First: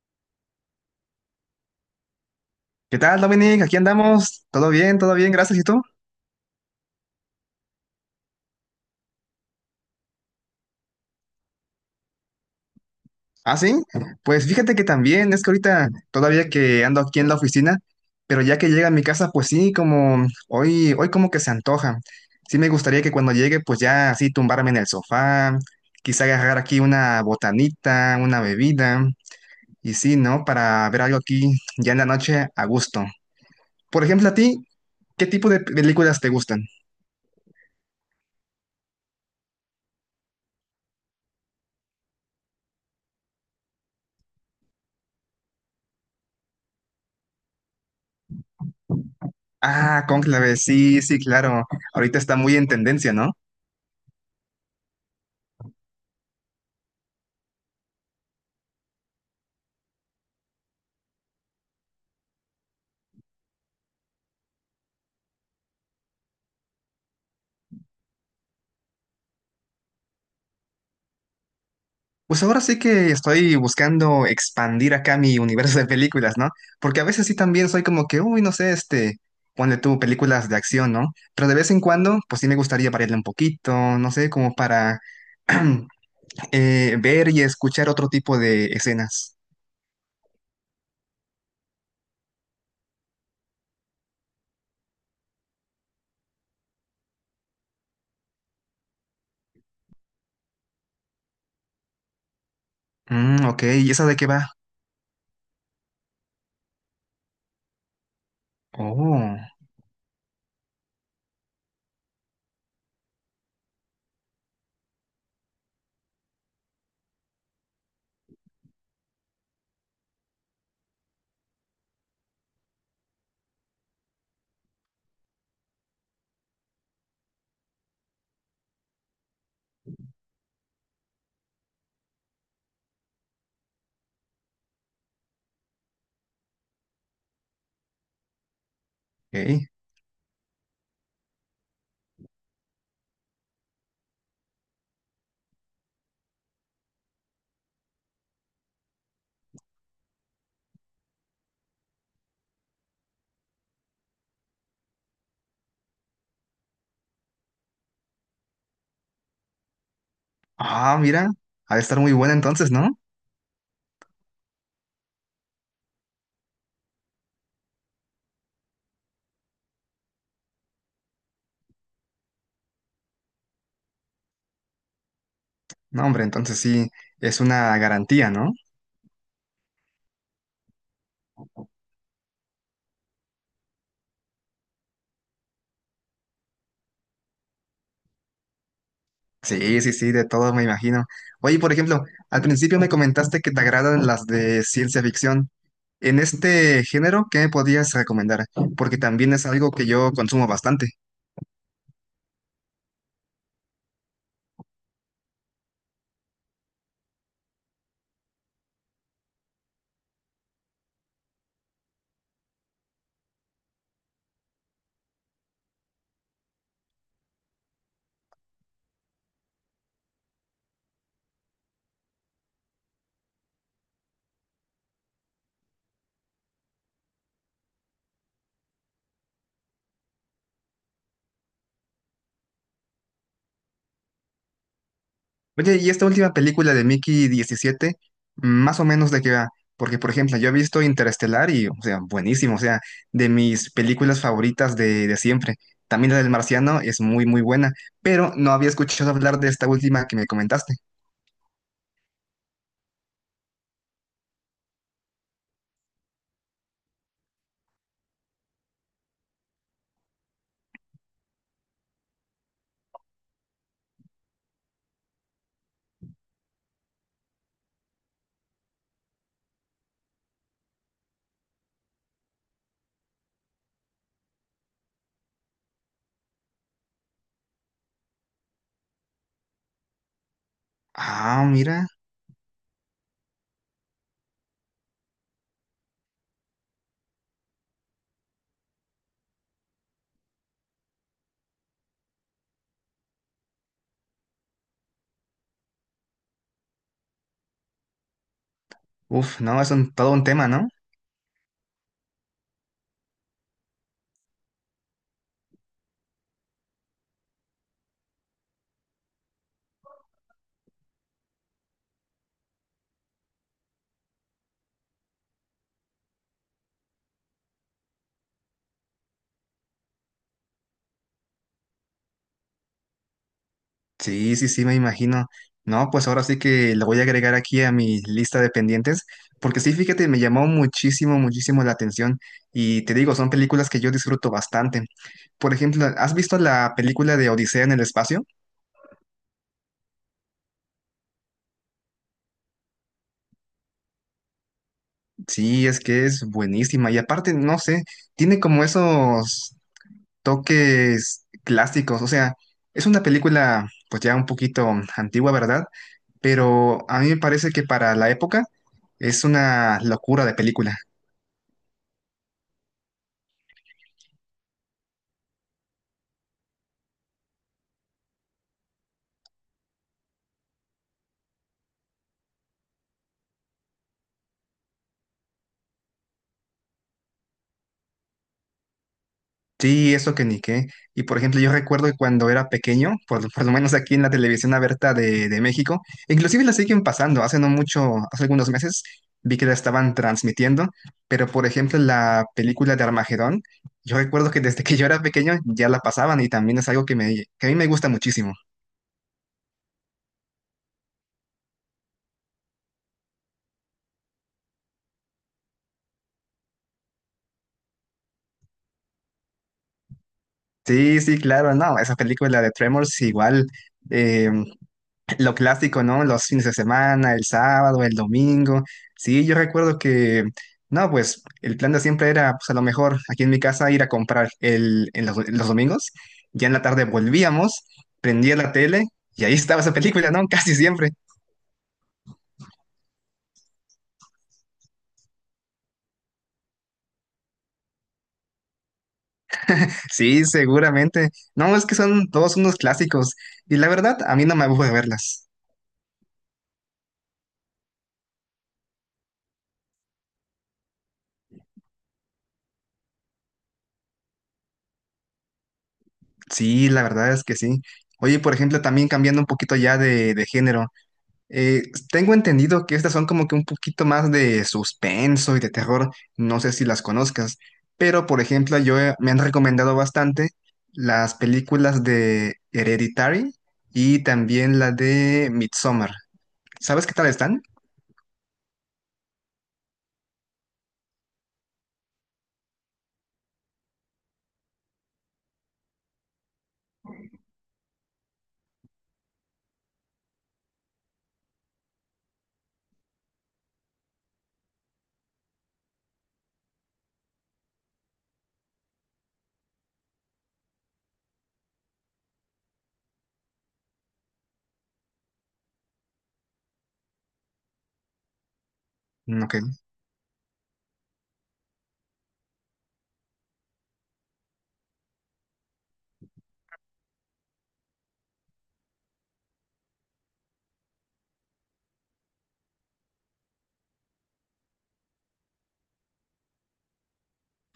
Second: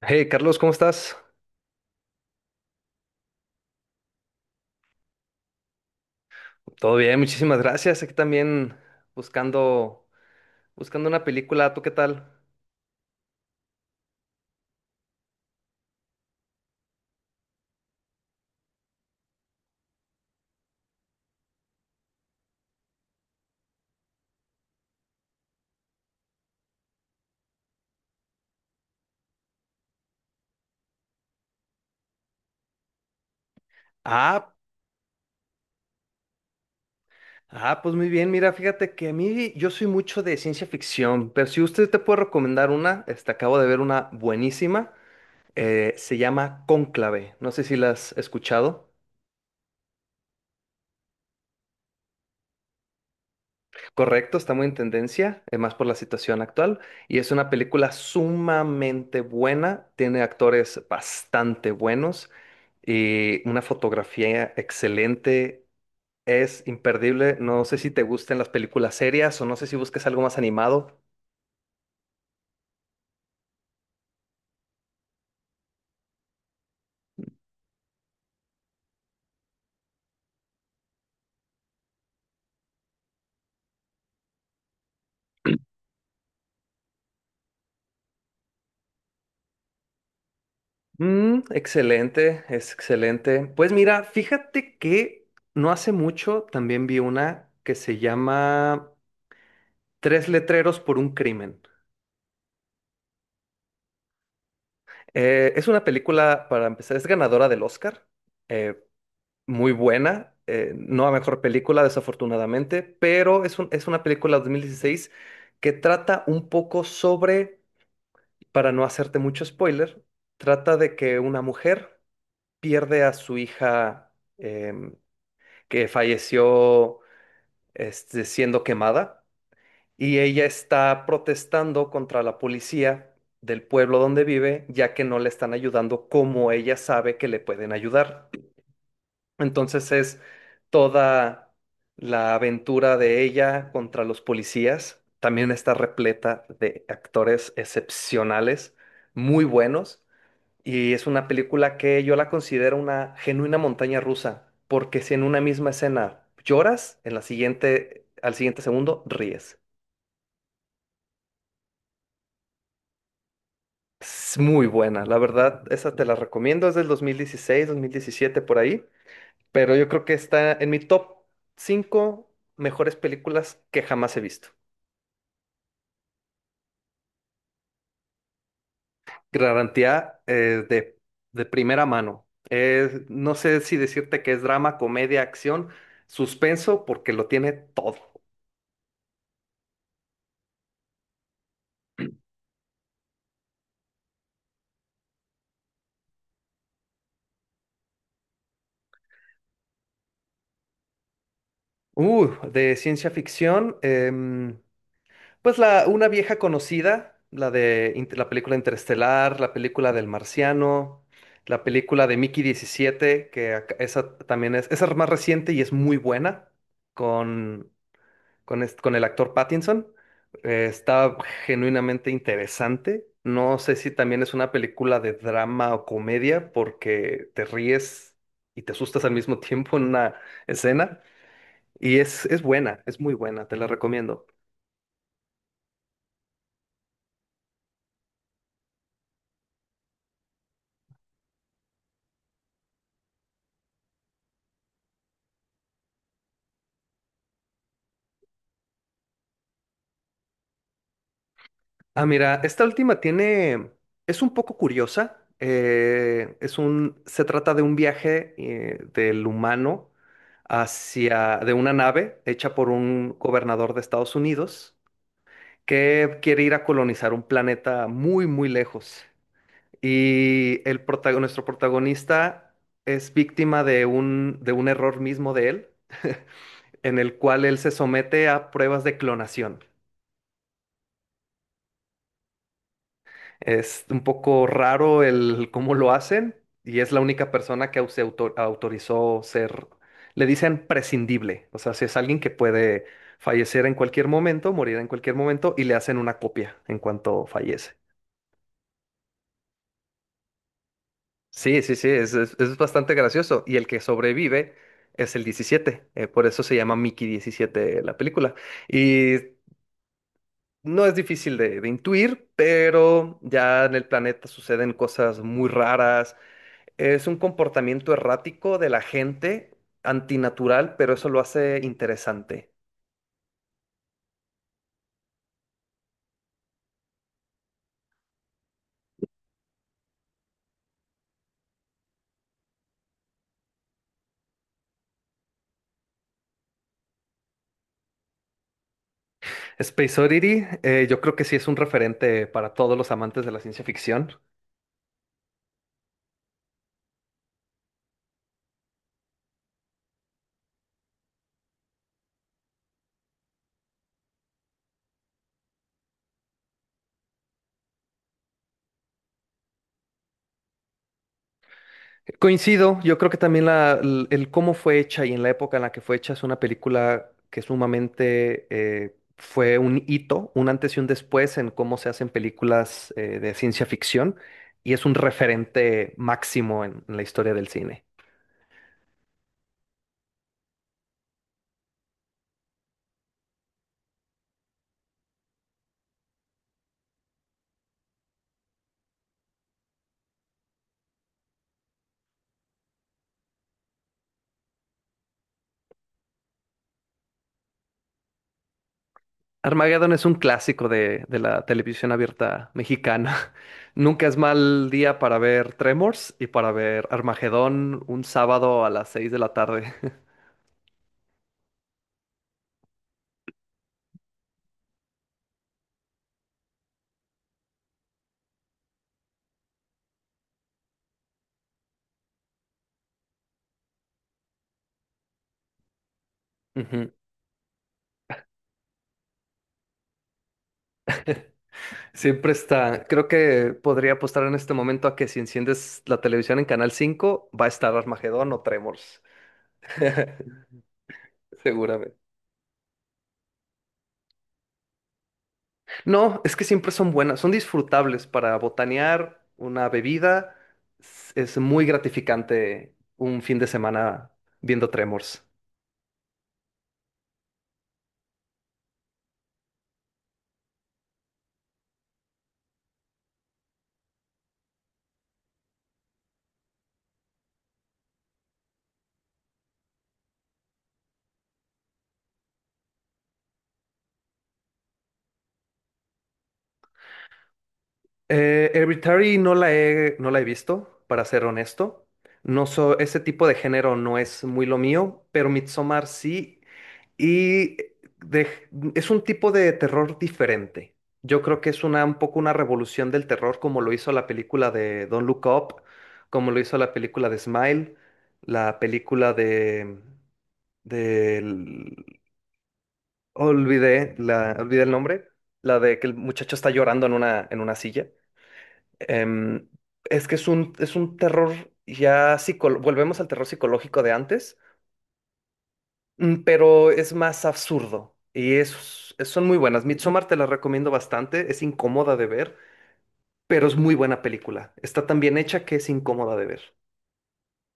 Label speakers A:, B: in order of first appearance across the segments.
A: Hey Carlos, ¿cómo estás?
B: ¿Qué tal, Dominic? Aquí andamos. ¿Todo bien? ¿Todo bien? Gracias. ¿Y tú?
A: Todo bien, muchísimas gracias. Aquí también buscando, buscando una película. ¿Tú qué tal?
B: ¿Ah, sí? Pues fíjate que también, es que ahorita todavía que ando aquí en la oficina, pero ya que llega a mi casa, pues sí, como hoy, hoy como que se antoja. Sí me gustaría que cuando llegue, pues ya así tumbarme en el sofá, quizá agarrar aquí una botanita, una bebida, y sí, ¿no? Para ver algo aquí ya en la noche a gusto. Por ejemplo, a
A: Ah,
B: ti, ¿qué tipo de películas te gustan?
A: pues muy bien. Mira, fíjate que a mí yo soy mucho de ciencia ficción, pero si usted te puede recomendar una, acabo de ver una buenísima. Se llama Cónclave. No sé si la has escuchado.
B: Ah, Cónclave, sí, sí, claro. Ahorita está muy en tendencia, ¿no?
A: Correcto, está muy en tendencia, más por la situación actual, y es una película sumamente buena, tiene actores bastante buenos y una fotografía excelente, es imperdible, no sé si te gusten las películas serias o no sé si busques algo más animado.
B: Pues ahora sí que estoy buscando expandir acá mi universo de películas, ¿no? Porque a veces sí también soy como que, uy, no sé, este, ponle tú películas de acción, ¿no? Pero de vez en cuando, pues sí me gustaría variarle un poquito, no sé, como para ver y escuchar otro tipo de escenas.
A: Mm, excelente, es excelente. Pues mira, fíjate que no hace mucho también vi una que se llama Tres letreros por un crimen.
B: Mm, ok, ¿y esa de qué va?
A: Es una película, para empezar, es ganadora del Oscar, eh,
B: Oh,
A: muy buena, no a mejor película desafortunadamente, pero es una película de dieciséis que trata un poco sobre, para no hacerte mucho spoiler, trata de que una mujer pierde a su hija em, que falleció siendo quemada y ella está protestando contra la policía del pueblo donde vive, ya que no le están ayudando como ella sabe que le pueden ayudar.
B: ok.
A: Entonces es toda la aventura de ella contra los policías. También está repleta de actores excepcionales, muy buenos. Y es una película que yo la considero una genuina montaña rusa, porque si en una misma escena lloras, en la siguiente, al siguiente segundo ríes.
B: Ah, mira, ha de estar muy buena entonces, ¿no?
A: Es muy buena, la verdad, esa te la recomiendo, es del 2016, 2017 por ahí, pero yo creo que está en mi top 5 mejores películas que jamás he visto.
B: No, hombre, entonces sí, es una garantía, ¿no?
A: Garantía de primera mano. No sé si decirte que es drama, comedia, acción, suspenso, porque lo tiene todo.
B: Sí, sí, sí, de todo me imagino. Oye, por ejemplo, al principio me comentaste que te agradan las de ciencia ficción. En este género, ¿qué me podías recomendar? Porque también es algo que yo consumo bastante.
A: De ciencia ficción, em, pues una vieja conocida, la película Interestelar, la película del Marciano, la película de Mickey 17, esa también es, esa es más reciente y es muy buena, con, con, con el actor Pattinson. Está genuinamente interesante. No sé si también es una película de drama o comedia, porque te ríes y te asustas al mismo tiempo en una escena. Y es buena, es muy buena, te la recomiendo.
B: Oye, y esta última película de Mickey 17 más o menos de qué va. Porque, por ejemplo, yo he visto Interestelar y, o sea, buenísimo, o sea, de mis películas favoritas de siempre. También la del Marciano es muy, muy buena, pero no había escuchado hablar de esta última que me comentaste.
A: Ah, mira, esta última tiene, es un poco curiosa. Es un, se trata de un viaje del humano hacia, de una nave hecha por un gobernador de Estados Unidos que quiere ir a colonizar un planeta muy, muy lejos. Y el nuestro protagonista es víctima de un error mismo de él, en el cual él se somete a pruebas de clonación.
B: Ah, mira.
A: Es un poco raro el cómo lo hacen y es la única persona que autorizó ser, le dicen prescindible, o sea, si es alguien que puede fallecer en cualquier momento, morir en cualquier momento y le hacen una copia en cuanto fallece.
B: Uf, no, es un, todo un tema, ¿no?
A: Sí, sí, sí, es, es bastante gracioso y el que sobrevive es el 17 por eso se llama Mickey diecisiete la película. Y no es difícil de intuir, pero ya en el planeta suceden cosas muy raras. Es un comportamiento errático de la gente, antinatural, pero eso lo hace interesante.
B: Sí, sí, sí, me imagino. No, pues ahora sí que lo voy a agregar aquí a mi lista de pendientes, porque sí, fíjate, me llamó muchísimo, muchísimo la atención y te digo, son películas que yo disfruto bastante. Por ejemplo, ¿has visto la película de Odisea en el espacio?
A: Space Oddity, yo creo que sí es un referente para todos los amantes de la ciencia ficción.
B: Sí, es que es buenísima y aparte, no sé, tiene como esos toques clásicos, o sea, es una película pues ya un poquito antigua, ¿verdad? Pero a mí me parece que para la época es una locura de película.
A: Coincido, yo creo que también el cómo fue hecha y en la época en la que fue hecha es una película que sumamente fue un hito, un antes y un después en cómo se hacen películas de ciencia ficción y es un referente máximo en la historia del cine.
B: Sí, eso que ni qué. Y por ejemplo, yo recuerdo que cuando era pequeño, por, lo por lo menos aquí en la televisión abierta de México, inclusive la siguen pasando, hace no mucho, hace algunos meses vi que la estaban transmitiendo, pero por ejemplo la película de Armagedón, yo recuerdo que desde que yo era pequeño ya la pasaban y también es algo que, me, que a mí me gusta muchísimo.
A: Armageddon es un clásico de la televisión abierta mexicana. Nunca es mal día para ver Tremors y para ver Armagedón un sábado a las 6 de la tarde.
B: Sí, sí, claro, no, esa película de Tremors igual. eh, Lo clásico, ¿no? Los fines de semana, el sábado, el domingo. Sí, yo recuerdo que, no, pues el plan de siempre era, pues a lo mejor aquí en mi casa ir a comprar el, en los domingos. Ya en la tarde
A: Ujú.
B: volvíamos, prendía la tele y ahí estaba esa película, ¿no? Casi siempre.
A: Siempre está. Creo que podría apostar en este momento a que si enciendes la televisión en Canal 5 va a estar Armagedón o Tremors.
B: Sí, seguramente. No, es que
A: Seguramente.
B: son todos unos clásicos y la verdad, a mí no me aburre verlas.
A: No, es que siempre son buenas, son disfrutables para botanear una bebida. Es muy gratificante un fin de semana viendo Tremors.
B: Sí, la verdad es que sí. Oye, por ejemplo, también cambiando un poquito ya de género. Eh, tengo entendido que estas son como que un poquito más de suspenso y de terror, no sé si las conozcas, pero por ejemplo me han recomendado bastante las películas de Hereditary y también la de Midsommar. ¿Sabes qué tal están?
A: Hereditary no la he visto, para ser honesto. No so, ese tipo de género no es muy lo mío, pero Midsommar sí. Y de- es un tipo de terror diferente. Yo creo que es una, un poco una revolución del terror, como lo hizo la película de Don't Look Up, como lo hizo la película de Smile, la película de, del- olvidé, olvidé el nombre, la de que el muchacho está llorando en una silla.
B: Mm, ok.
A: Em, es que es un terror ya psicológico, volvemos al terror psicológico de antes, pero es más absurdo y es, son muy buenas. Midsommar te la recomiendo bastante, es incómoda de ver, pero es muy buena película. Está tan bien hecha que es incómoda de ver.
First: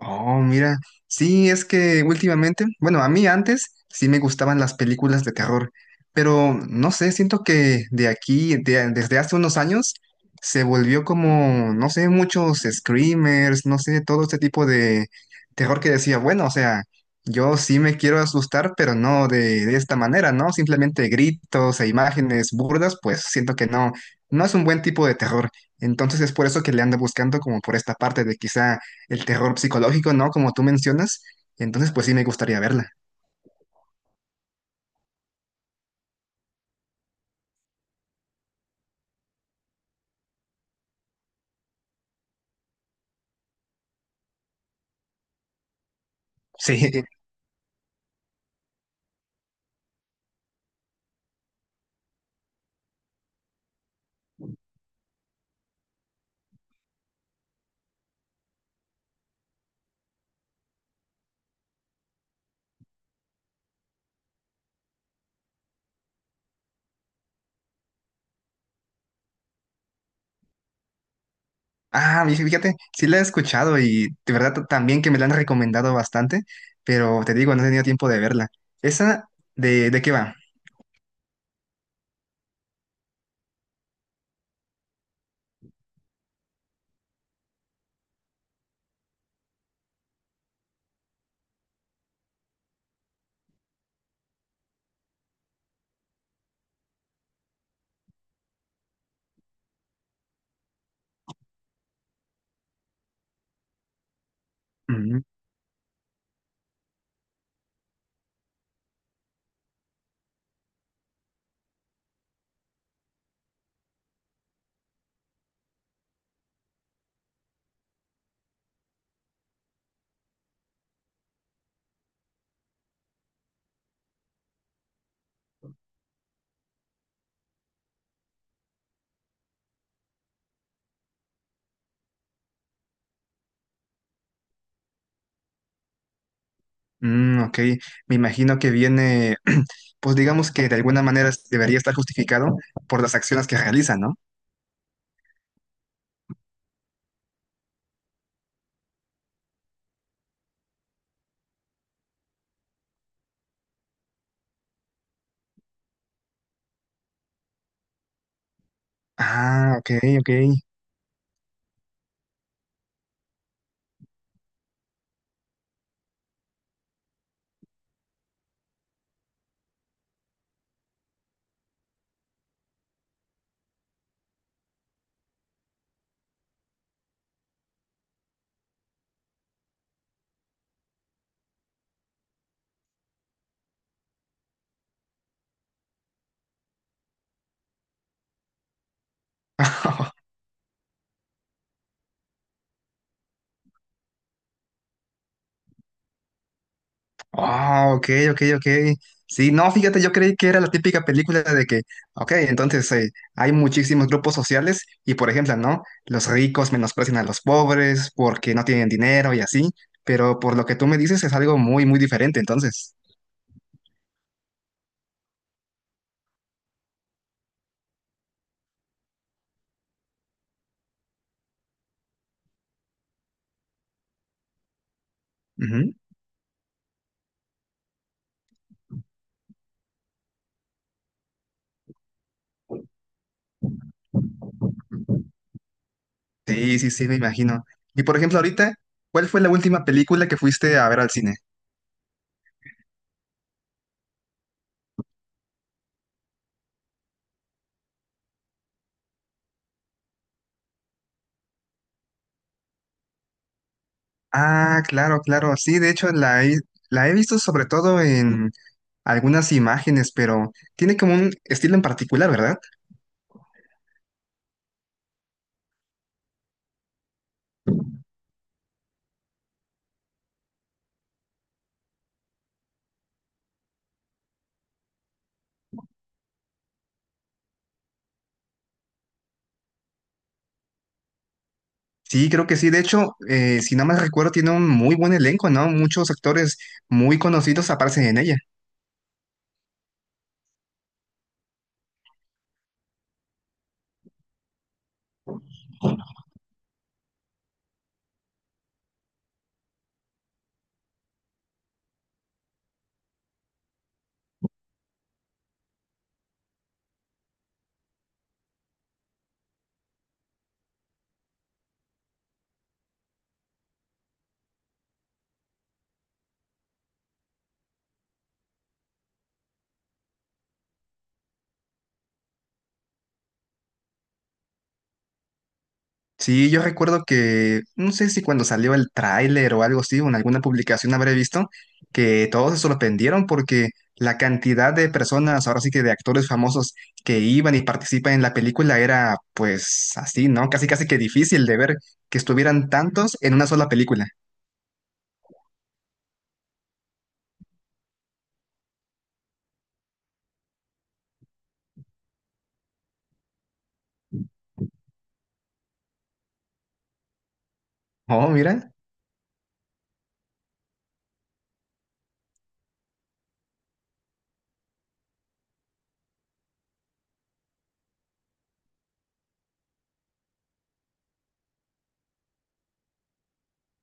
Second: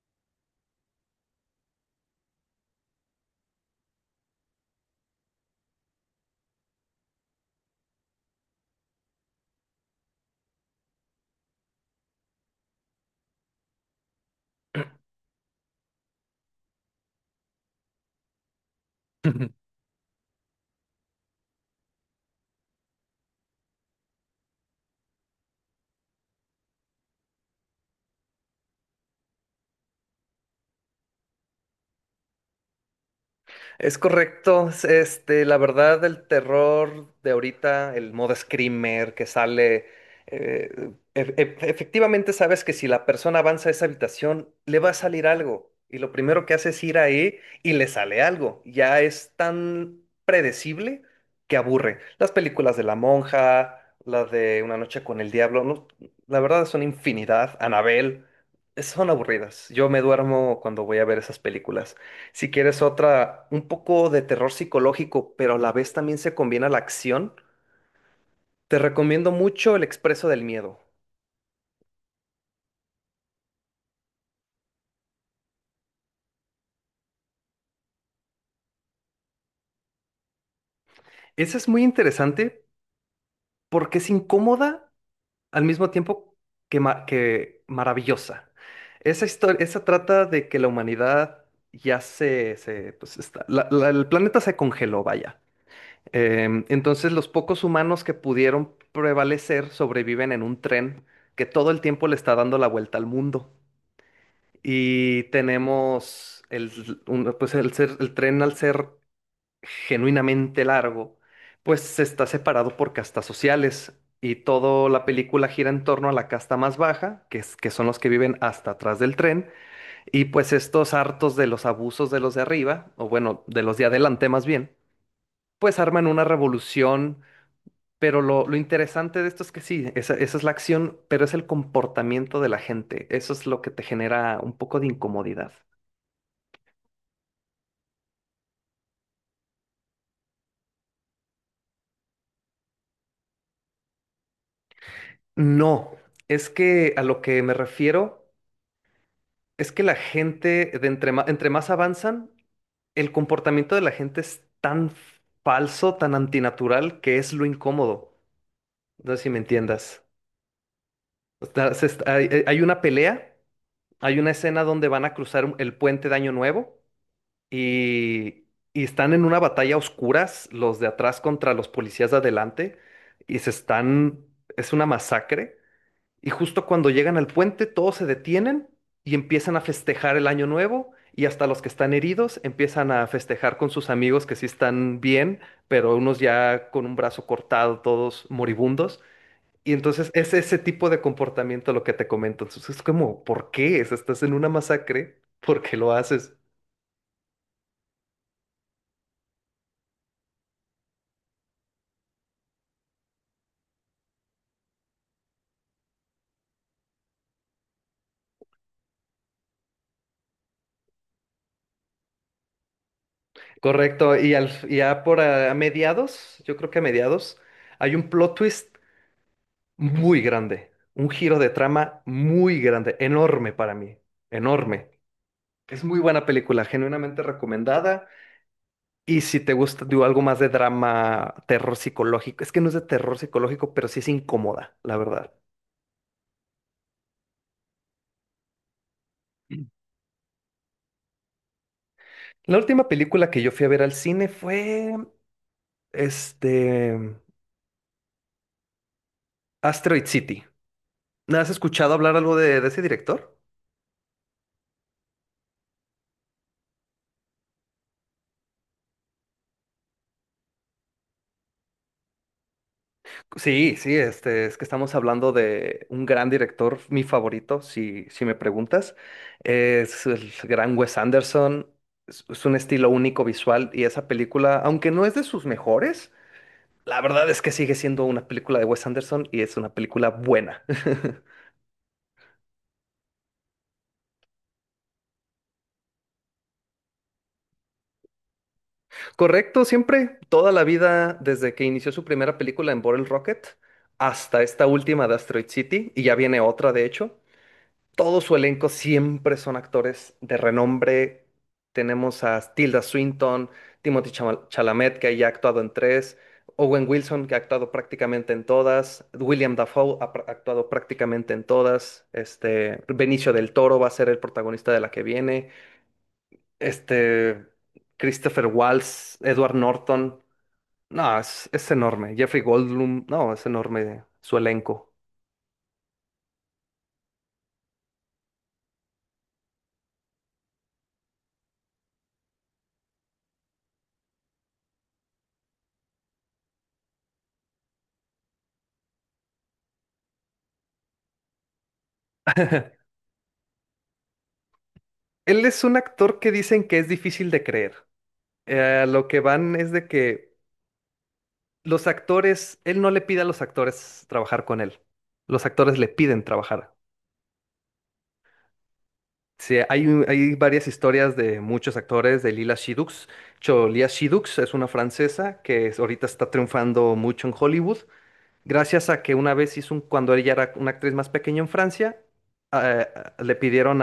B: Oh, mira, sí, es que últimamente, bueno, a mí antes sí me gustaban las películas de terror, pero no sé, siento que de aquí, desde hace unos años, se volvió como, no sé, muchos screamers, no sé, todo este tipo de terror que decía, bueno, o sea, yo sí me quiero asustar, pero no de, de esta manera, ¿no? Simplemente gritos e imágenes burdas, pues siento que no, no es un buen tipo de terror. Entonces es por eso que le ando buscando como por esta parte de quizá el terror psicológico, ¿no? Como tú mencionas. Entonces, pues sí me gustaría verla.
A: Es correcto, este, la verdad, el terror de ahorita, el modo screamer que sale, eh, efectivamente sabes que si la persona avanza a esa habitación, le va a salir algo. Y lo primero que hace es ir
B: Sí.
A: ahí y le sale algo. Ya es tan predecible que aburre. Las películas de La Monja, las de Una Noche con el Diablo, no, la verdad son infinidad. Anabel, son aburridas. Yo me duermo cuando voy a ver esas películas. Si quieres otra, un poco de terror psicológico, pero a la vez también se combina la acción, te recomiendo mucho El Expreso del Miedo.
B: Ah, y fíjate, sí la he escuchado y de verdad también que me la han recomendado bastante, pero te digo, no he tenido tiempo de verla. ¿Esa de qué va?
A: Esa es muy interesante porque es incómoda al mismo tiempo que, que maravillosa. Esa historia, esa trata de que la humanidad ya se pues está, el planeta se congeló, vaya. Entonces los pocos humanos que pudieron prevalecer sobreviven en un tren que todo el tiempo le está dando la vuelta al mundo.
B: Mm,
A: Y tenemos pues el tren al ser genuinamente largo, pues se está separado por castas sociales y toda la película gira en torno a la casta más baja, que son los que viven hasta atrás del tren, y pues estos hartos de los abusos de los de arriba, o bueno, de los de adelante más bien, pues arman una revolución, pero lo interesante de esto es que sí, esa es la acción, pero es el comportamiento de la gente, eso es lo que te genera un poco de incomodidad.
B: mm, ok, me imagino que viene, pues digamos que de alguna manera debería estar justificado por las acciones que realiza, ¿no?
A: No, es que a lo que me refiero es que la gente, de entre más avanzan, el comportamiento de la gente es tan falso, tan antinatural, que es lo incómodo. No sé si me
B: Ah, ok,
A: entiendas.
B: ok.
A: O sea, se est- hay- hay una pelea, hay una escena donde van a cruzar el puente de Año Nuevo y, y están en una batalla a oscuras, los de atrás contra los policías de adelante, y es una masacre. Y justo cuando llegan al puente, todos se detienen y empiezan a festejar el año nuevo. Y hasta los que están heridos empiezan a festejar con sus amigos que sí están bien, pero unos ya con un brazo cortado, todos moribundos. Y entonces es ese tipo de comportamiento lo que te comento. Entonces es como, ¿por qué? Si estás en una masacre, ¿por qué lo haces?
B: Ah, ok, ok, ok. Sí, no, fíjate, yo creí que era la típica película de que, ok, entonces hay muchísimos grupos sociales y, por ejemplo, ¿no? Los ricos menosprecian a los pobres porque no tienen dinero y así, pero por lo que tú me dices es algo muy, muy diferente, entonces.
A: Correcto. Y al, y ya por a mediados, yo creo que a mediados, hay un plot twist muy grande, un giro de trama muy grande, enorme para mí, enorme. Es
B: Ujú.
A: muy buena película, genuinamente recomendada. Y si te gusta, digo, algo más de drama, terror psicológico, es que no es de terror psicológico, pero sí es incómoda, la verdad.
B: Sí, sí, sí, me imagino. Y, por ejemplo, ahorita, ¿cuál fue la
A: Mm.
B: última película que fuiste a ver al cine?
A: La última película que yo fui a ver al cine fue, este, Asteroid City. ¿No? ¿Has escuchado hablar algo de ese director?
B: Ah, claro, claro, sí, de hecho la he visto sobre todo algunas imágenes, pero tiene como un estilo en particular, ¿verdad?
A: Sí, sí, es que estamos hablando de un gran director, mi favorito, si me preguntas. Es el gran Wes Anderson, es un estilo único visual y esa película, aunque no es de sus mejores, la verdad es que sigue siendo una película de Wes Anderson y es una película buena.
B: Sí, creo que sí. De hecho, si no mal recuerdo, tiene un muy buen elenco, ¿no? Muchos actores muy conocidos aparecen en ella.
A: Correcto, siempre, toda la vida, desde que inició su primera película en Bottle Rocket hasta esta última de Asteroid City, y ya viene otra, de hecho. Todo su elenco siempre son actores de renombre. Tenemos a Tilda Swinton, Chalamet, que ya ha actuado en tres, Owen Wilson, que ha actuado prácticamente en todas, William Dafoe actuado prácticamente en todas, Benicio del Toro va a ser el protagonista de la que viene, este, Christopher Waltz, Edward Norton. No, es enorme. Jeffrey Goldblum, no, es enorme su elenco.
B: Sí, yo recuerdo que, no sé si cuando salió el tráiler o algo así, o en alguna publicación habré visto, que todos se sorprendieron porque la cantidad de personas, ahora sí que de actores famosos que iban y participan en la película era pues así, ¿no? Casi casi que difícil de ver que estuvieran tantos en una sola película.
A: Él es un actor que dicen que es difícil de creer. Lo que van es de que los actores, él no le pide a los actores trabajar con él. Los actores le piden trabajar.
B: Oh, mira.
A: Sí, hay, hay varias historias de muchos actores, de Lila Shidux. Cholia Shidux es una francesa que ahorita está triunfando mucho en Hollywood, gracias a que una vez hizo un, cuando ella era una actriz más pequeña en Francia, eh, le pidieron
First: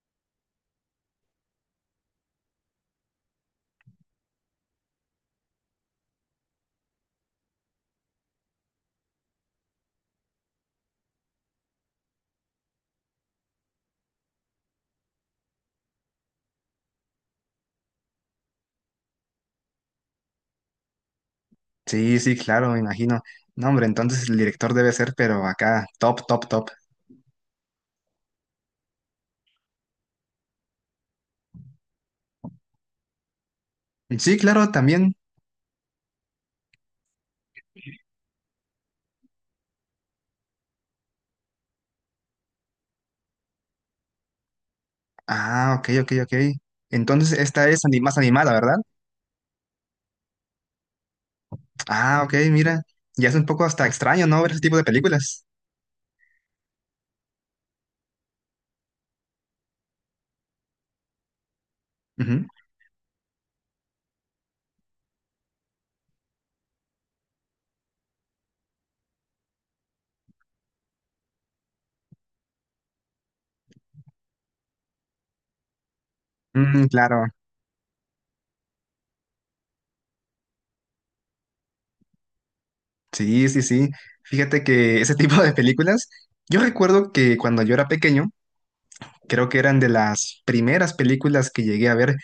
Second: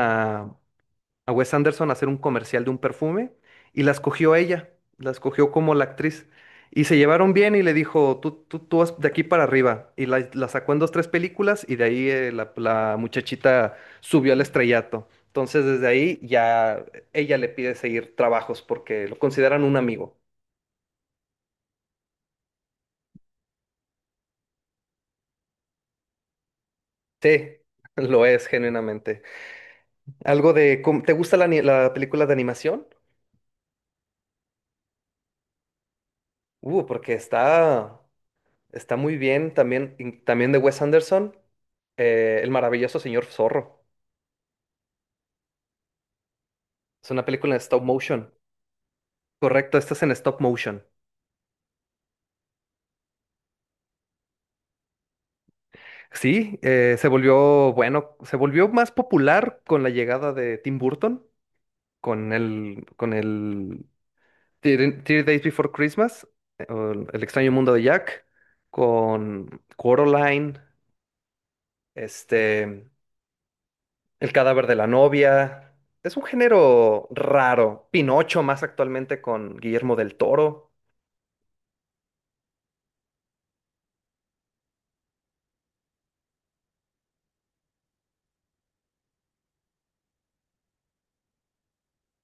A: a Wes Anderson a hacer un comercial de un perfume y la escogió a ella, la escogió como la actriz. Y se llevaron bien y le dijo, tú vas de aquí para arriba. Y la sacó en dos, tres películas y de ahí la muchachita subió al estrellato. Entonces desde ahí ya ella le pide seguir trabajos porque lo consideran un amigo.
B: Sí, sí, claro, me imagino. No, hombre, entonces el director debe ser, pero acá, top, top, top.
A: Sí, lo es genuinamente. Algo de, ¿te gusta la película de animación?
B: Sí, claro, también.
A: Uh, porque está, Está muy bien también, también de Wes Anderson, El maravilloso señor Zorro.
B: Ah, ok, ok, ok.
A: Es una
B: Entonces
A: película en
B: esta
A: stop
B: es más
A: motion.
B: animada, ¿verdad?
A: Correcto, esta es en stop motion.
B: Ah, ok, mira. Ya es un poco hasta extraño, ¿no? Ver ese tipo de películas.
A: Sí, se volvió, bueno, se volvió más popular con la llegada de Tim Burton, con
B: Ujú.
A: con el Three Days Before Christmas, o El extraño mundo de Jack, con Coraline, este, El cadáver de la novia. Es un
B: Mm,
A: género
B: claro.
A: raro. Pinocho más actualmente con Guillermo del Toro.
B: Sí, sí, sí. Fíjate que ese tipo de películas, yo recuerdo que cuando yo era pequeño, creo que eran de las primeras películas que llegué a ver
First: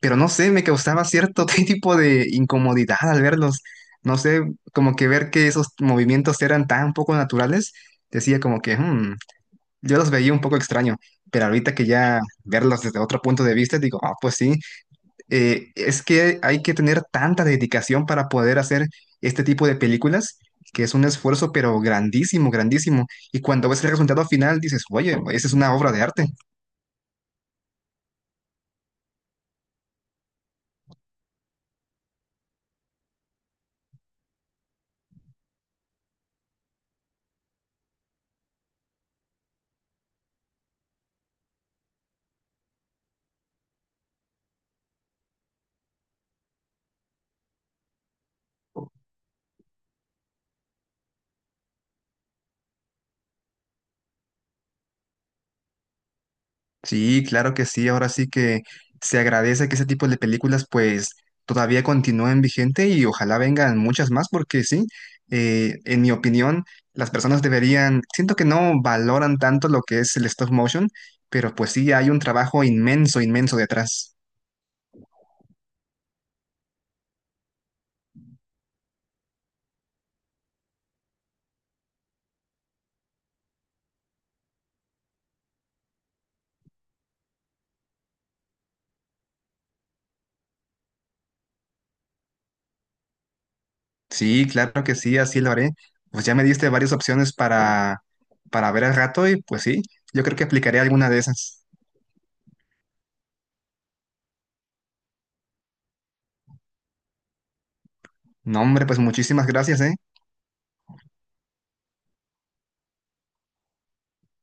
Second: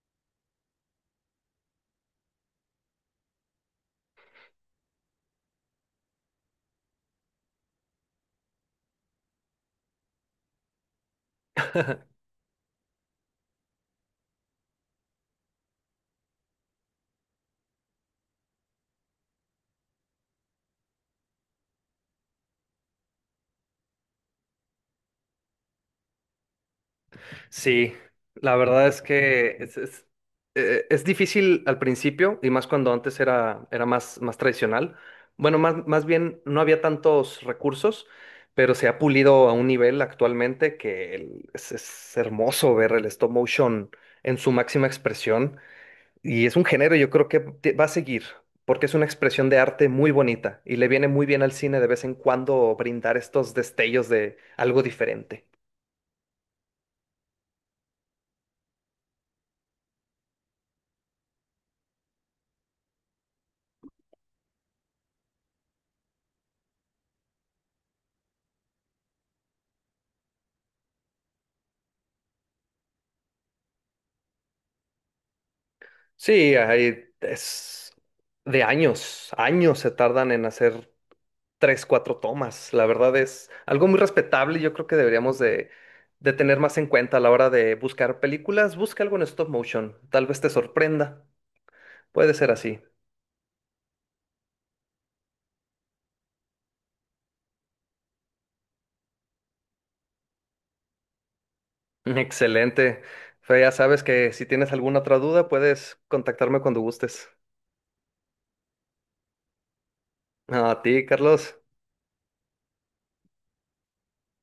B: pero no sé, me causaba cierto tipo de incomodidad al verlos. No sé, como que ver que esos movimientos eran tan poco naturales, decía como que, "Hmm", yo los veía un poco extraño, pero ahorita que ya verlos desde otro punto de vista, digo, ah, pues sí, es que hay que tener tanta dedicación para poder hacer este tipo de películas, que es un esfuerzo, pero grandísimo, grandísimo. Y cuando ves el resultado final, dices, oye, esa es una obra de arte.
A: Sí, la verdad es que es, es difícil al principio y más cuando antes era, era más, más tradicional. Bueno, más, más bien no había tantos recursos, pero se ha pulido a un nivel actualmente que es hermoso ver el stop motion en su máxima expresión. Y es un género, yo creo que va a seguir, porque es una expresión de arte muy bonita y le viene muy bien al cine de vez en cuando brindar estos destellos de algo diferente.
B: Sí, claro que sí. Ahora sí que se agradece que ese tipo de películas pues todavía continúen vigente y ojalá vengan muchas más porque sí, en mi opinión, las personas deberían, siento que no valoran tanto lo que es el stop motion, pero pues sí, hay un trabajo inmenso, inmenso detrás.
A: Sí, hay, es de años, años se tardan en hacer tres, cuatro tomas. La verdad es algo muy respetable y yo creo que deberíamos de tener más en cuenta a la hora de buscar películas. Busca algo en stop motion, tal vez te sorprenda. Puede ser así.
B: Sí, claro que sí, así lo haré. Pues ya me diste varias opciones para ver al rato y pues sí, yo creo que aplicaré alguna de esas.
A: Excelente. Fe, ya sabes que si tienes alguna otra duda, puedes contactarme cuando gustes.
B: No, hombre, pues muchísimas gracias, ¿eh?
A: A ti, Carlos.